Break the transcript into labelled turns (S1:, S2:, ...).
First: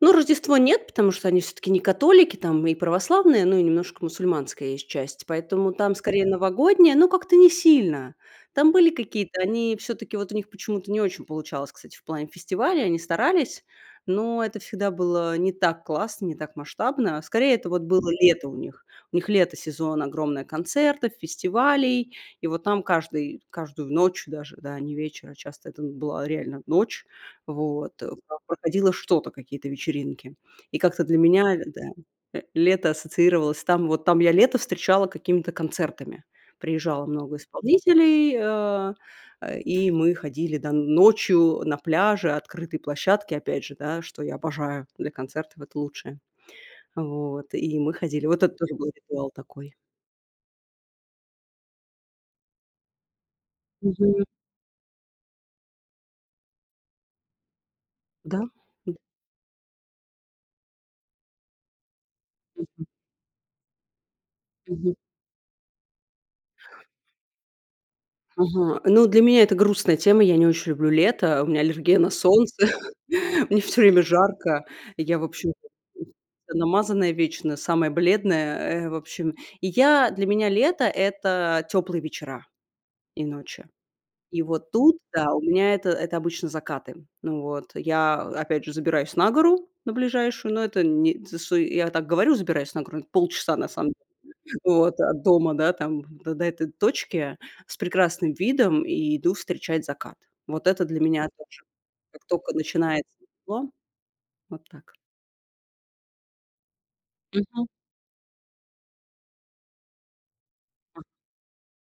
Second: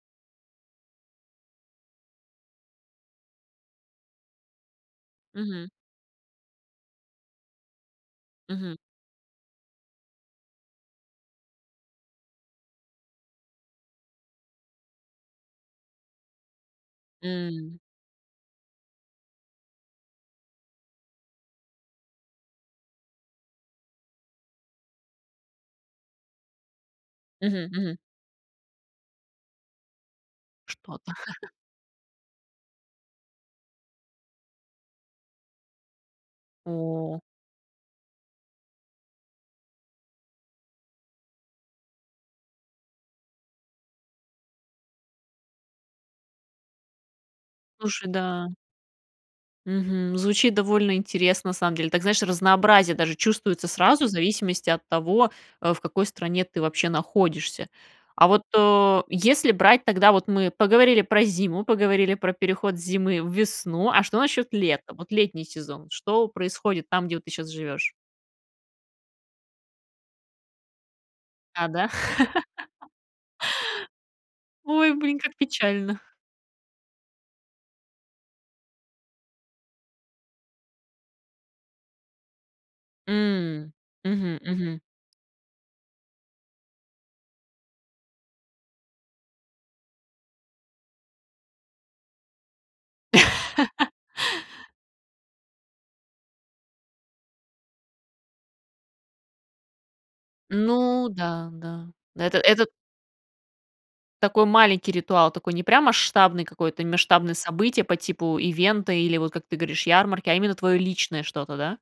S1: Ну, Рождество нет, потому что они всё-таки не католики, там и православные, но и немножко мусульманская есть часть.
S2: Мгм.
S1: Поэтому там, скорее новогодняя, но как-то не сильно. Там
S2: Мгм.
S1: были какие-то они всё-таки вот у них почему-то не очень получалось, кстати, в плане фестивалей, они старались, но это всегда было не так классно, не так масштабно. Скорее это
S2: М.
S1: вот было лето у них. У них лето, сезон, огромное концертов, фестивалей. И вот там каждый каждую ночь даже, да, не вечер, а часто это была реально ночь,
S2: Мгм
S1: вот.
S2: мгм.
S1: Там проходило что-то, какие-то вечеринки. И как-то
S2: Что-то.
S1: для меня да, э, лето ассоциировалось, там, вот там я лето встречала какими-то концертами. Приезжало
S2: О.
S1: много исполнителей, э, э, и мы ходили, да, ночью, да, на пляже, открытой площадке опять же, да, что я обожаю для концертов, это лучшее. Вот. И мы
S2: Слушай,
S1: ходили. Вот
S2: да.
S1: это тоже был ритуал такой.
S2: Мгм. Звучит довольно интересно, на самом деле. Так, знаешь, разнообразие даже чувствуется сразу, в
S1: Мгм.
S2: зависимости от того, э, в какой стране ты, вообще, находишься. А
S1: Да,
S2: вот,
S1: да.
S2: э, если брать тогда, вот мы поговорили про зиму, поговорили про переход с
S1: Мгм.
S2: зимы в весну, а что насчёт лета?
S1: Мгм.
S2: Вот летний сезон, что происходит там, где вот ты сейчас живёшь?
S1: Ага. Ну, для меня это грустная тема. Я не очень люблю лето. У меня
S2: А, да?
S1: аллергия на солнце. Мне всё время жарко.
S2: Ой,
S1: Я,
S2: блин,
S1: в
S2: как
S1: общем,
S2: печально.
S1: намазанная вечно, самая бледная, э. В общем, и я для меня лето- это теплые вечера и ночи.
S2: М, мгм
S1: И вот
S2: мгм.
S1: тут, да у меня это это обычно закаты. Вот, я опять же забираюсь на гору на ближайшую, но это не тшт я так говорю: "Забираюсь на гору", полчаса на самом деле вот от дома, да, там до до этой точки с прекрасным видом и иду встречать закат. Вот это для
S2: Ну,
S1: меня
S2: да,
S1: тоже.
S2: да,
S1: Как
S2: это
S1: тока
S2: этот
S1: начинается тепло.
S2: Такой
S1: Вот
S2: маленький
S1: так.
S2: ритуал, такой не прям масштабный какое-то масштабное
S1: Мгм.
S2: событие, по типу ивента или вот, как ты говоришь, ярмарки, а именно твоё
S1: А.
S2: личное что-то, да?